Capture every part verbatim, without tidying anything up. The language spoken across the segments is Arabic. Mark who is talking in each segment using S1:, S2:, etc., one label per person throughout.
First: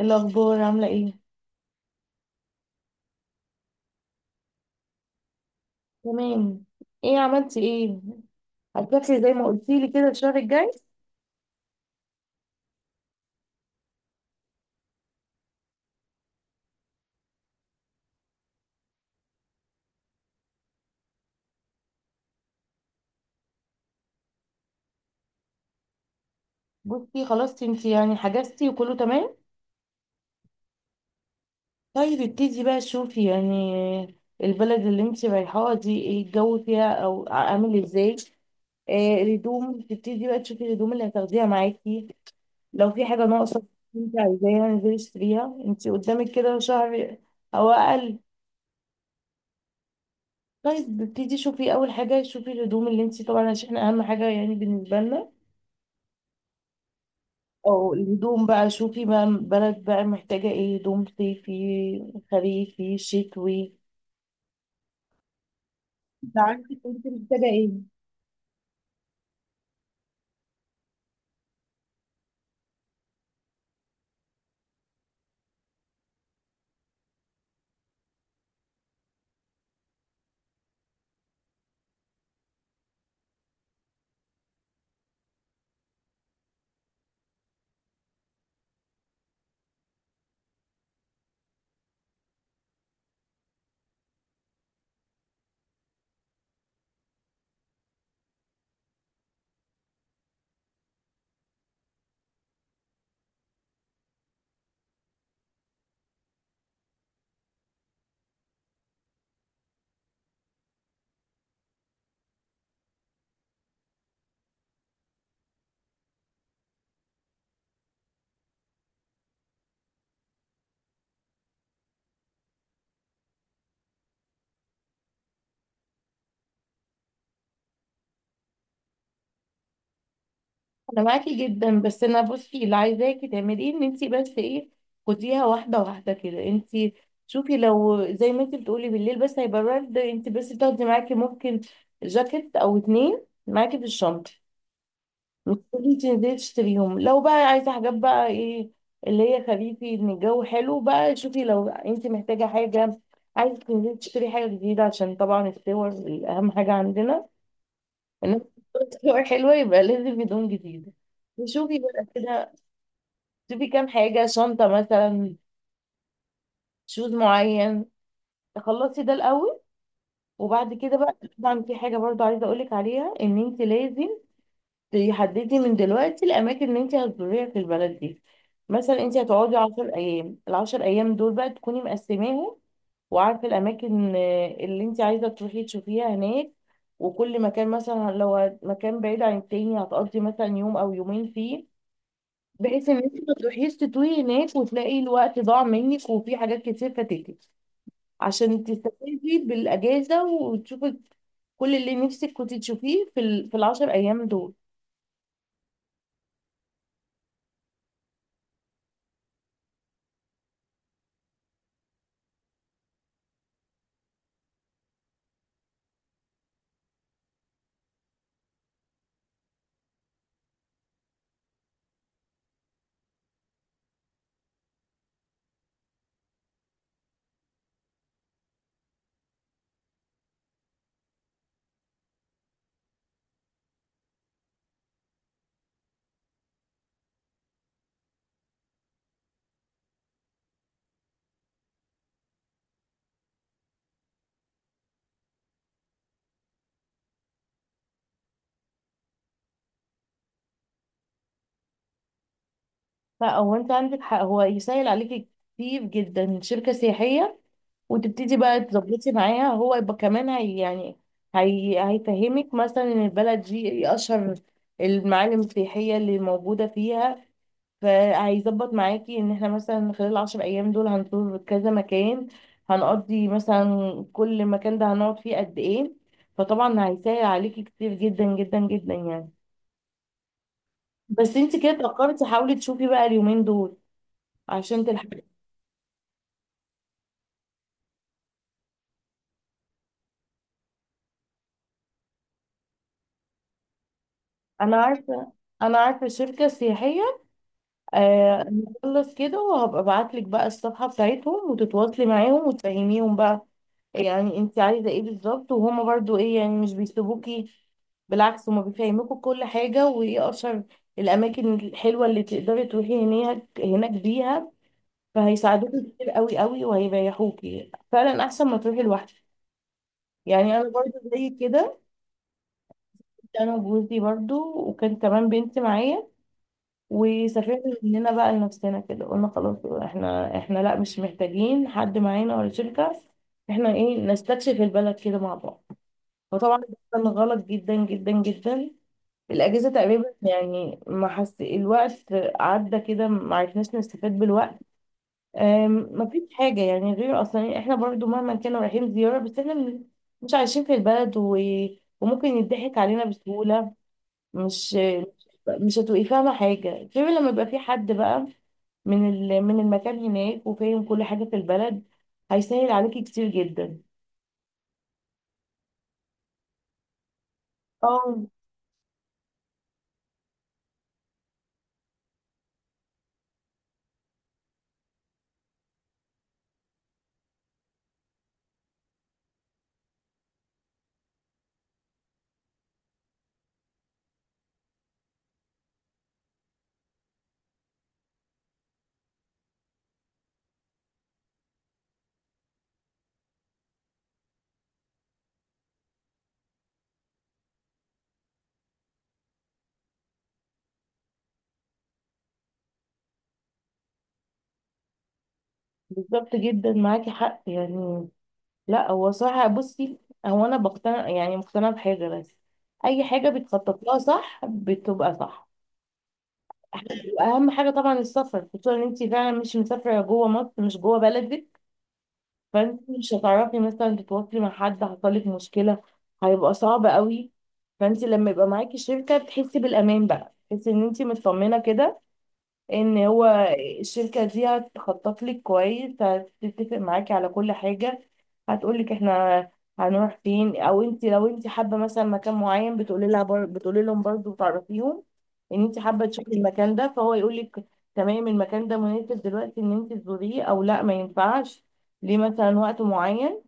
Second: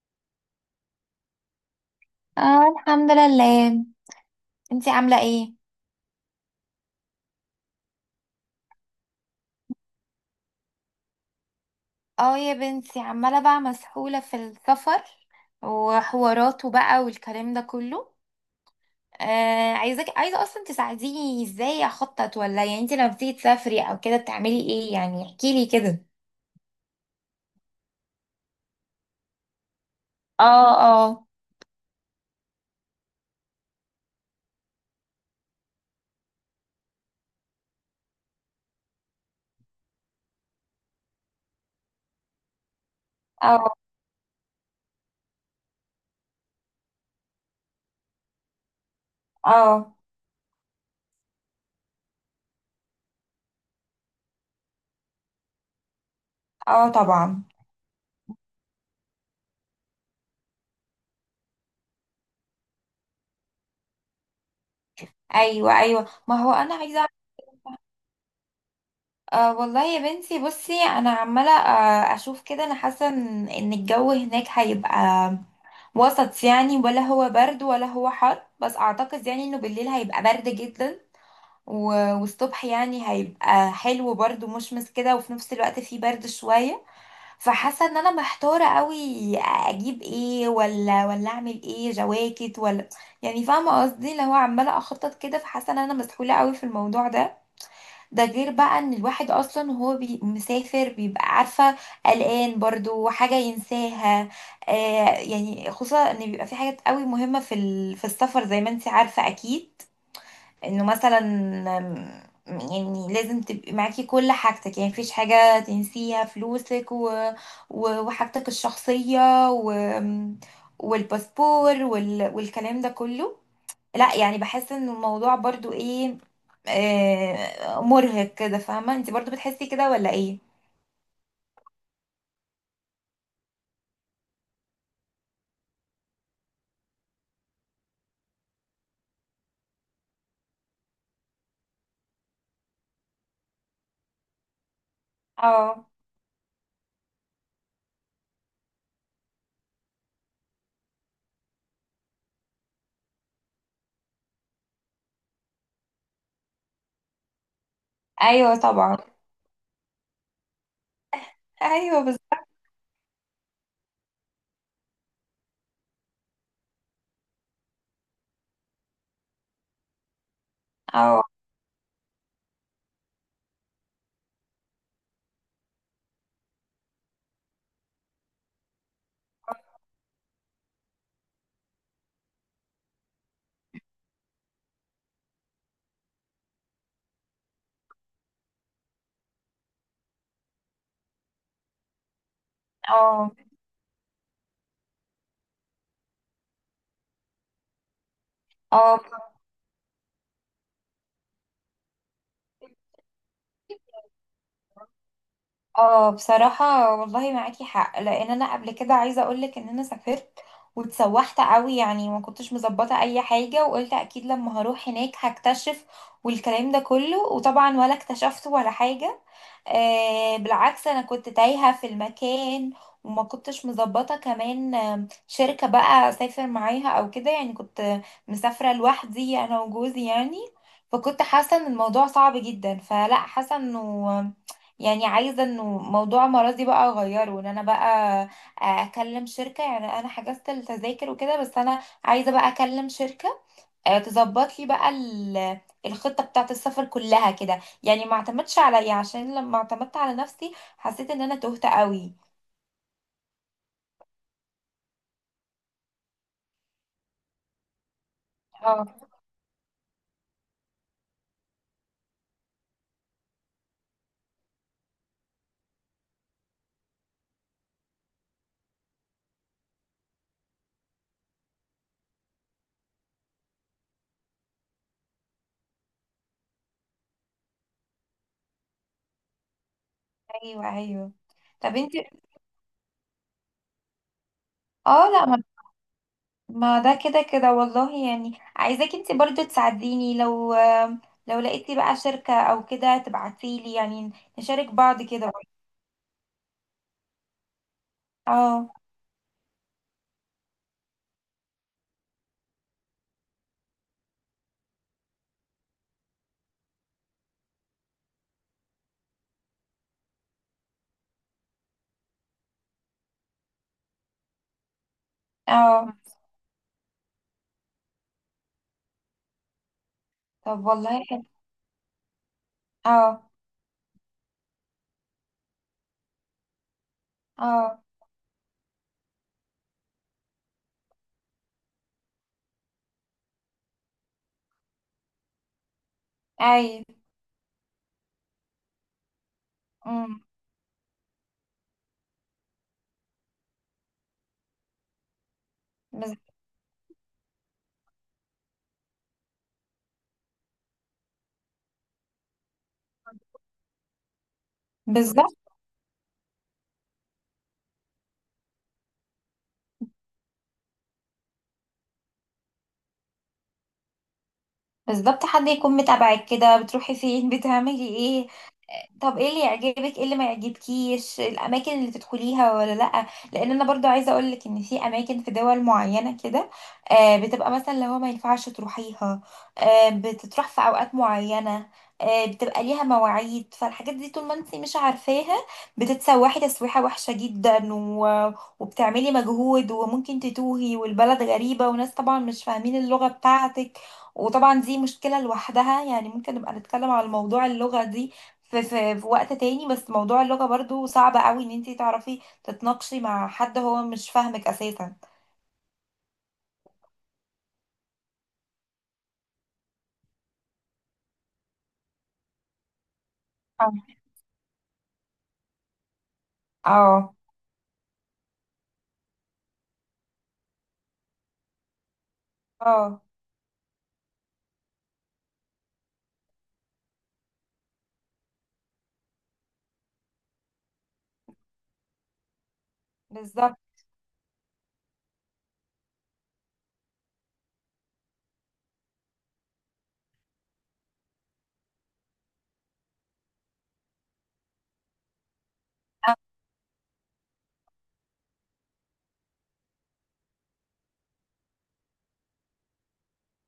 S1: الأخبار عاملة ايه؟
S2: اه، الحمد لله. انتي عاملة ايه؟
S1: تمام. ايه عملتي ايه؟ هتسافري زي ما قلتيلي كده الشهر الجاي؟
S2: اه يا بنتي، عمالة بقى مسحولة في السفر وحواراته بقى والكلام ده كله. آه عايزك عايزة اصلا تساعديني ازاي اخطط، ولا يعني انتي لما بتيجي تسافري او كده بتعملي ايه، يعني احكيلي كده.
S1: بصي، خلاص انتي يعني حجزتي وكله تمام؟
S2: اه، اه،
S1: طيب، ابتدي بقى شوفي يعني البلد اللي انتي رايحاها دي ايه الجو فيها او عامل ازاي؟ آه، الهدوم تبتدي بقى تشوفي الهدوم اللي هتاخديها معاكي. لو في حاجة ناقصة
S2: اه،
S1: انتي عايزاها انزلي اشتريها، انتي قدامك كده شهر او اقل.
S2: اه،
S1: طيب ابتدي شوفي اول حاجة، شوفي الهدوم اللي انتي طبعا عشان اهم حاجة يعني بالنسبة لنا.
S2: اه، طبعا.
S1: او الهدوم بقى شوفي بقى البلد بقى محتاجة ايه، هدوم صيفي خريفي شتوي.
S2: ايوه، ايوه، ما
S1: انت
S2: هو انا
S1: عندك، انت
S2: عايزة.
S1: محتاجه ايه.
S2: آه والله يا بنتي، بصي، انا عمالة آه اشوف كده، انا حاسة ان إن الجو هناك هيبقى وسط، يعني ولا هو برد ولا هو حر، بس اعتقد يعني انه بالليل هيبقى برد جدا، و- والصبح يعني هيبقى حلو برضه مشمس كده، وفي نفس الوقت فيه برد شوية. فحاسة ان انا محتارة قوي، اجيب ايه؟ ولا ولا اعمل ايه، جواكت ولا، يعني فاهمة قصدي، اللي هو عمالة اخطط كده، فحاسة ان انا مسحولة قوي في الموضوع ده. ده غير بقى ان الواحد اصلا وهو بي مسافر بيبقى عارفه قلقان برضو حاجه ينساها. آه. يعني خصوصا ان بيبقى في حاجات قوي مهمه في ال- في السفر، زي ما انت عارفه اكيد، انه مثلا آم، يعني لازم تبقي معاكي كل حاجتك، يعني مفيش حاجه تنسيها، فلوسك و و- وحاجتك الشخصيه و والباسبور وال والكلام ده كله. لا يعني بحس ان الموضوع برضو ايه، آه مرهق كده، فاهمة انت برضو بتحسي كده ولا ايه؟
S1: انا معاكي جدا، بس انا بصي اللي عايزاكي تعملي ايه ان انت بس ايه، خديها واحده واحده كده انت. شوفي لو زي ما انت بتقولي بالليل بس هيبقى برد، انت بس تاخدي معاكي ممكن جاكيت او اتنين معاكي في الشنطه. مش
S2: اه.
S1: تيجي تنزلي تشتريهم. لو بقى عايزة حاجات بقى ايه، اللي هي خريفي، ان الجو حلو بقى، شوفي لو انت محتاجة حاجة، عايزة تنزلي تشتري حاجة جديدة عشان طبعا الصور أهم حاجة عندنا. ان
S2: ايوه، طبعا.
S1: الصور حلوة يبقى لازم هدوم جديدة. وشوفي
S2: ايوه،
S1: بقى
S2: بالظبط.
S1: كده، شوفي كام حاجة، شنطة مثلا، شوز معين. تخلصي ده الأول، وبعد كده بقى
S2: اه،
S1: طبعا في حاجة برضو عايزة أقولك عليها، إن أنت لازم تحددي من دلوقتي الاماكن اللي انت هتزوريها في البلد دي. مثلا انت هتقعدي عشر ايام ايام، العشر ايام دول بقى تكوني مقسماهم وعارفه الاماكن آه، اللي انت عايزه تروحي تشوفيها هناك. وكل مكان مثلا لو هت- مكان بعيد عن التاني هتقضي مثلا يوم او يومين فيه، بحيث ان انت
S2: اه،
S1: ما تروحيش تتوهي هناك وتلاقي الوقت ضاع منك وفي حاجات كتير فاتتك. عشان
S2: اه،
S1: تستفيدي بالاجازه وتشوفي كل اللي نفسك كنت تشوفيه في ال... في العشر ايام دول.
S2: اه. بصراحة والله معاكي حق، لان انا قبل كده عايزة اقولك ان انا سافرت واتسوحت قوي، يعني ما كنتش مظبطة اي حاجة، وقلت اكيد لما هروح هناك هكتشف والكلام ده كله، وطبعا ولا اكتشفت ولا حاجة. آه بالعكس، انا كنت تايهة في المكان، وما كنتش مظبطة كمان آم، شركة بقى اسافر معاها او كده، يعني كنت مسافرة لوحدي انا وجوزي يعني. فكنت حاسة ان الموضوع صعب جدا، فلا حاسة انه، يعني عايزه انه موضوع مرضي بقى اغيره، وان انا بقى اكلم شركه، يعني انا حجزت التذاكر وكده، بس انا عايزه بقى اكلم شركه آه، تظبط لي بقى ال- الخطه بتاعه السفر كلها كده، يعني ما اعتمدش عليا، عشان لما اعتمدت على نفسي حسيت ان انا تهت قوي.
S1: لا، هو انت عندك حق، هو يسهل عليكي كتير جدا شركة سياحية. وتبتدي بقى
S2: اه،
S1: تظبطي معاها، هو يبقى كمان هي يعني، هي هيفهمك مثلا ان البلد دي ايه اشهر المعالم السياحية اللي موجودة فيها. فهيظبط معاكي ان احنا مثلا خلال العشر ايام دول هنزور كذا مكان، هنقضي مثلا كل مكان ده هنقعد فيه قد ايه. فطبعا هيسهل عليكي كتير جدا جدا جدا يعني.
S2: ايوه، ايوه.
S1: بس انت كده
S2: طب انت.
S1: اتأخرتي، حاولي تشوفي بقى اليومين دول عشان
S2: اه،
S1: تلحقي.
S2: لا، ما ما ده كده كده والله، يعني عايزاك انت برضو تساعديني، لو لو لقيتي بقى شركه او كده تبعتيلي، يعني نشارك
S1: انا
S2: بعض
S1: عارفه،
S2: كده.
S1: انا عارفه شركه سياحيه. آه،
S2: اه،
S1: نخلص كده وهبقى ابعت لك بقى الصفحه بتاعتهم وتتواصلي معاهم وتفهميهم بقى يعني انت عايزه ايه بالظبط. وهما برضو ايه، يعني مش بيسيبوكي، بالعكس هما بيفهموكوا كل حاجه وايه اشهر الاماكن الحلوه اللي تقدري تروحي هناك هناك بيها. فهيساعدوكي
S2: اه.
S1: كتير قوي قوي وهيريحوكي فعلا احسن ما تروحي لوحدك. يعني انا
S2: طب
S1: برضو
S2: والله حلو.
S1: زي كده،
S2: اه،
S1: انا وجوزي برضو وكان كمان بنتي معايا، وسافرنا
S2: اه،
S1: مننا بقى لنفسنا كده. قلنا خلاص احنا احنا لا مش محتاجين حد معانا ولا شركة، احنا ايه نستكشف البلد كده مع بعض. فطبعا ده
S2: ايوه،
S1: كان غلط جدا جدا جدا. الأجازة تقريبا
S2: امم.
S1: يعني ما حس الوقت عدى كده، ما عرفناش نستفاد بالوقت. أم، ما
S2: بز-
S1: فيش حاجة يعني غير أصلا إيه، احنا برضو مهما كنا رايحين زيارة بس احنا من- مش عايشين في البلد و... وممكن يضحك علينا بسهولة. مش
S2: بالظبط.
S1: مش هتبقي فاهمة حاجة غير لما يبقى في حد بقى من ال- من المكان هناك وفاهم كل حاجة في البلد، هيسهل عليكي كتير جدا.
S2: بالظبط، حد يكون متابعك كده، بتروحي فين، بتعملي
S1: اه
S2: ايه. طب ايه اللي يعجبك، ايه اللي ما يعجبكيش، الاماكن اللي تدخليها ولا لا، لان انا برضو عايزه اقول لك ان في اماكن في دول معينه كده، آه، بتبقى مثلا لو ما ينفعش تروحيها، آه، بتتروح في اوقات معينه، آه، بتبقى ليها مواعيد. فالحاجات دي طول ما انت مش عارفاها بتتسوحي تسويحه وحشه جدا، و... وبتعملي مجهود، وممكن تتوهي، والبلد غريبه، وناس طبعا مش فاهمين اللغه بتاعتك، وطبعا دي مشكله لوحدها. يعني ممكن نبقى نتكلم على موضوع اللغه دي في, في, في وقت تاني، بس موضوع اللغة برضو صعب قوي ان انتي تعرفي تتناقشي مع حد هو مش فاهمك اساسا.
S1: بالظبط، جدا معاكي حق يعني. لا هو صراحة بصي، هو انا بقتنع يعني مقتنعة بحاجة بس، اي حاجة بتخطط
S2: اه،
S1: لها صح بتبقى صح.
S2: اه،
S1: واهم حاجة طبعا السفر، خصوصا ان انت فعلا مش مسافرة جوه مصر، مش جوه بلدك. فانت
S2: اه،
S1: مش هتعرفي مثلا تتواصلي مع حد حصلك مشكلة، هيبقى صعب قوي. فانت لما يبقى معاكي شركة تحسي بالامان بقى، تحسي ان انت مطمنة كده ان هو
S2: بالظبط.
S1: الشركة دي هتخطط لك كويس، هتتفق معاكي على كل حاجة. هتقولك احنا هنروح فين، او انت لو انت حابة مثلا مكان معين بتقولي لها بر... بتقولي لهم برضه، تعرفيهم ان انت حابة تشوفي المكان ده، فهو يقولك تمام المكان ده مناسب دلوقتي ان انت تزوريه او لا ما ينفعش ليه مثلا وقت معين.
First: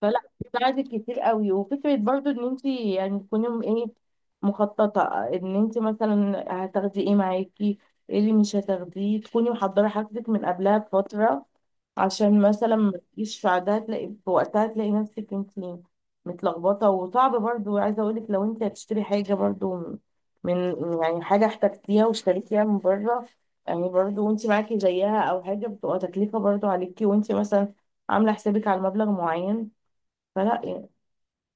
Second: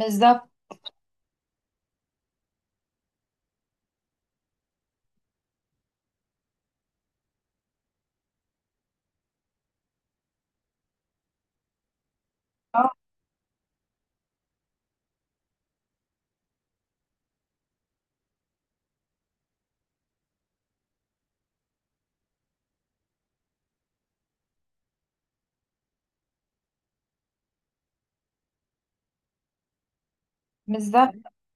S1: فلا بتساعدك كتير قوي. وفكرة برضو ان انت يعني تكوني م- ايه، مخططة، ان انت مثلا هتاخدي ايه معاكي، ايه اللي مش هتاخديه، تكوني محضرة حاجتك من قبلها بفترة، عشان مثلا
S2: اه،
S1: ما تجيش في عادها تلاقي في وقتها تلاقي نفسك انت متلخبطة. وصعب برضو، عايزة اقولك لو انت هتشتري حاجة برضو من يعني حاجة احتجتيها واشتريتيها من بره، يعني برضو وانت معاكي زيها او حاجة بتبقى تكلفة برضو عليكي وانت مثلا عاملة حسابك على مبلغ معين، فلا يعني.
S2: بالظبط.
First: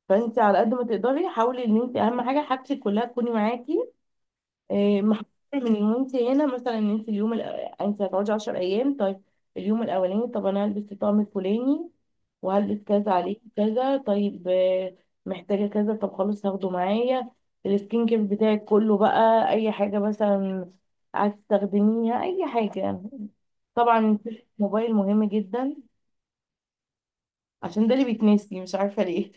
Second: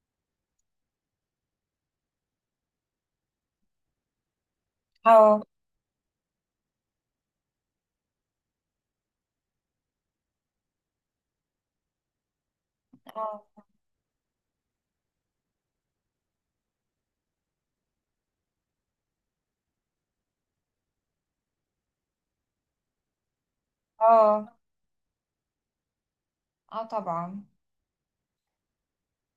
S1: فانت على قد ما تقدري حاولي ان انت اهم حاجه حاجتك كلها تكوني معاكي، إيه، محفوظه
S2: اه،
S1: من وانت هنا. مثلا ان انت اليوم الأ... انت هتقعدي عشرة أيام ايام. طيب اليوم الاولاني طب انا هلبس الطقم الفلاني وهلبس كذا عليه
S2: اه،
S1: كذا. طيب آه، محتاجه كذا، طب خلاص هاخده معايا. السكين كير بتاعك كله بقى، اي حاجه مثلا عايز تستخدميها، اي حاجه يعني. طبعا
S2: اه،
S1: الموبايل مهم جدا
S2: اه، طبعا.
S1: عشان ده اللي بيتنسي، مش عارفه ليه.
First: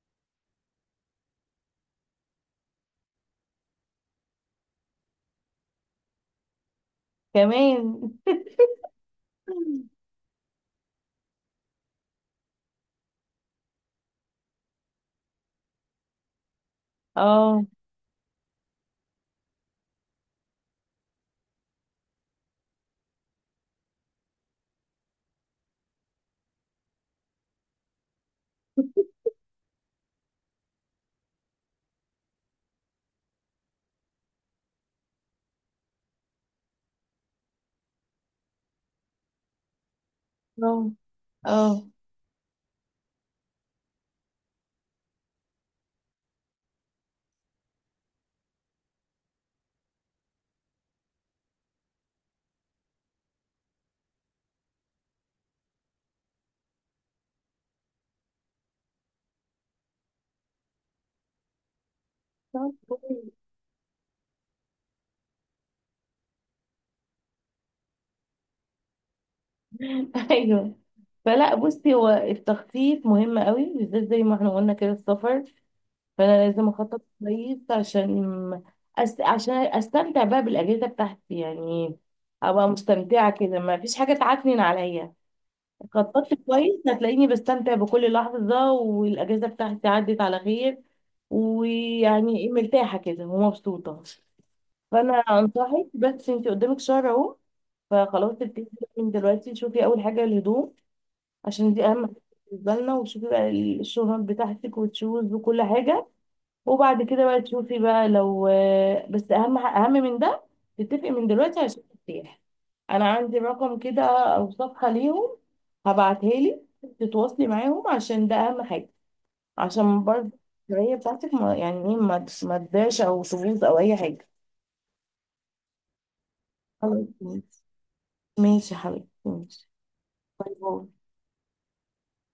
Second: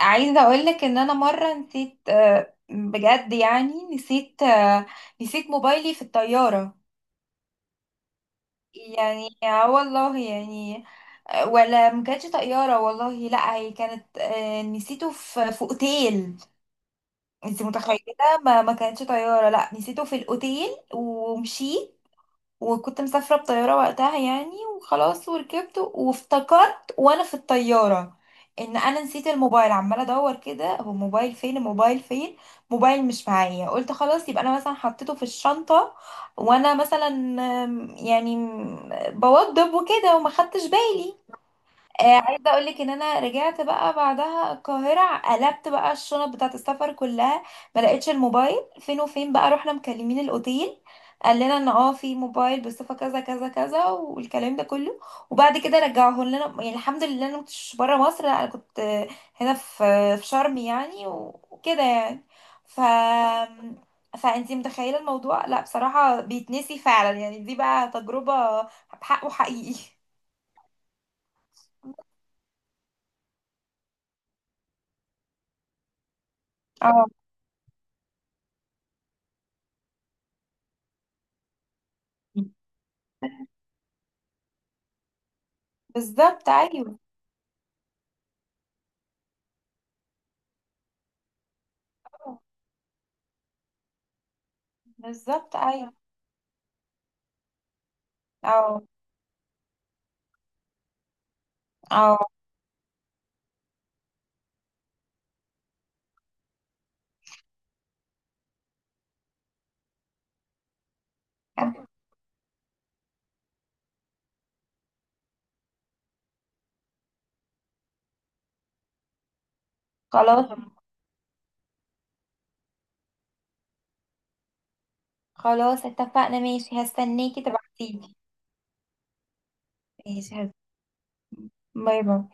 S2: عايزة اقولك ان انا مرة نسيت، آه، بجد يعني نسيت، آه، نسيت موبايلي في الطيارة،
S1: كمان
S2: يعني اه والله يعني. آه، ولا ما كانتش طيارة والله، لا هي كانت، آه، نسيته في في اوتيل.
S1: اه،
S2: انت متخيله؟ ما ما كانتش طياره، لا، نسيته في الاوتيل ومشيت، وكنت مسافره بطياره وقتها يعني، وخلاص وركبت وافتكرت وانا في الطياره ان انا نسيت الموبايل، عماله ادور كده، هو الموبايل فين، الموبايل فين، موبايل مش معايا. قلت خلاص يبقى انا مثلا حطيته في الشنطه، وانا مثلا آم، يعني آم، بوضب وكده وما خدتش
S1: اه،
S2: بالي.
S1: اه،
S2: آه، عايزه اقول لك ان انا رجعت بقى بعدها القاهره، قلبت بقى الشنط بتاعه السفر كلها، ما لقيتش الموبايل فين وفين، بقى رحنا مكلمين الاوتيل، قال لنا ان اه في موبايل بصفه كذا كذا كذا والكلام ده كله، وبعد كده رجعوه لنا يعني. الحمد لله انا ما كنتش بره مصر، لا انا كنت آه، هنا، في في شرم يعني، و- وكده يعني.
S1: طب
S2: ف
S1: كويس.
S2: فانتي متخيله الموضوع؟ لا بصراحه بيتنسي فعلا، يعني دي بقى تجربه بحقه حقيقي.
S1: ايوه. فلا بصي، هو التخطيط مهم قوي بالذات زي ما احنا قلنا كده السفر، فانا لازم اخطط
S2: اه،
S1: كويس عشان أس... عشان استمتع بقى بالاجازه بتاعتي يعني. ابقى مستمتعه كده، ما فيش حاجه تعكنن عليا. خططت
S2: بالظبط،
S1: كويس
S2: ايوه.
S1: هتلاقيني بستمتع بكل لحظه، والاجازه بتاعتي عدت على خير، ويعني مرتاحه كده ومبسوطه. فانا
S2: بالظبط،
S1: انصحك،
S2: ايوه.
S1: بس انت قدامك شهر اهو، فخلاص تبتدي
S2: اه،
S1: من دلوقتي، شوفي اول حاجه الهدوم، عشان دي اهم حاجه
S2: اه،
S1: بالنسبه لنا. وتشوفي بقى الشنط بتاعتك وتشوز وكل حاجه. وبعد كده بقى تشوفي بقى لو، بس اهم ح- اهم من ده، تتفقي من دلوقتي عشان ترتاح. انا عندي رقم كده او صفحه ليهم، هبعتها لك، تتواصلي معاهم، عشان ده اهم حاجه، عشان برضه
S2: خلاص.
S1: الرفاهية بتاعتك ما يعني ايه ما ما تضيعش او تبوظ او اي حاجه.
S2: خلاص اتفقنا ماشي،
S1: خلاص
S2: هستنيكي
S1: ماشي.
S2: تبعتيلي.
S1: ماشي يا حبيبتي ماشي.
S2: ماشي، هست-
S1: باي باي.
S2: باي باي.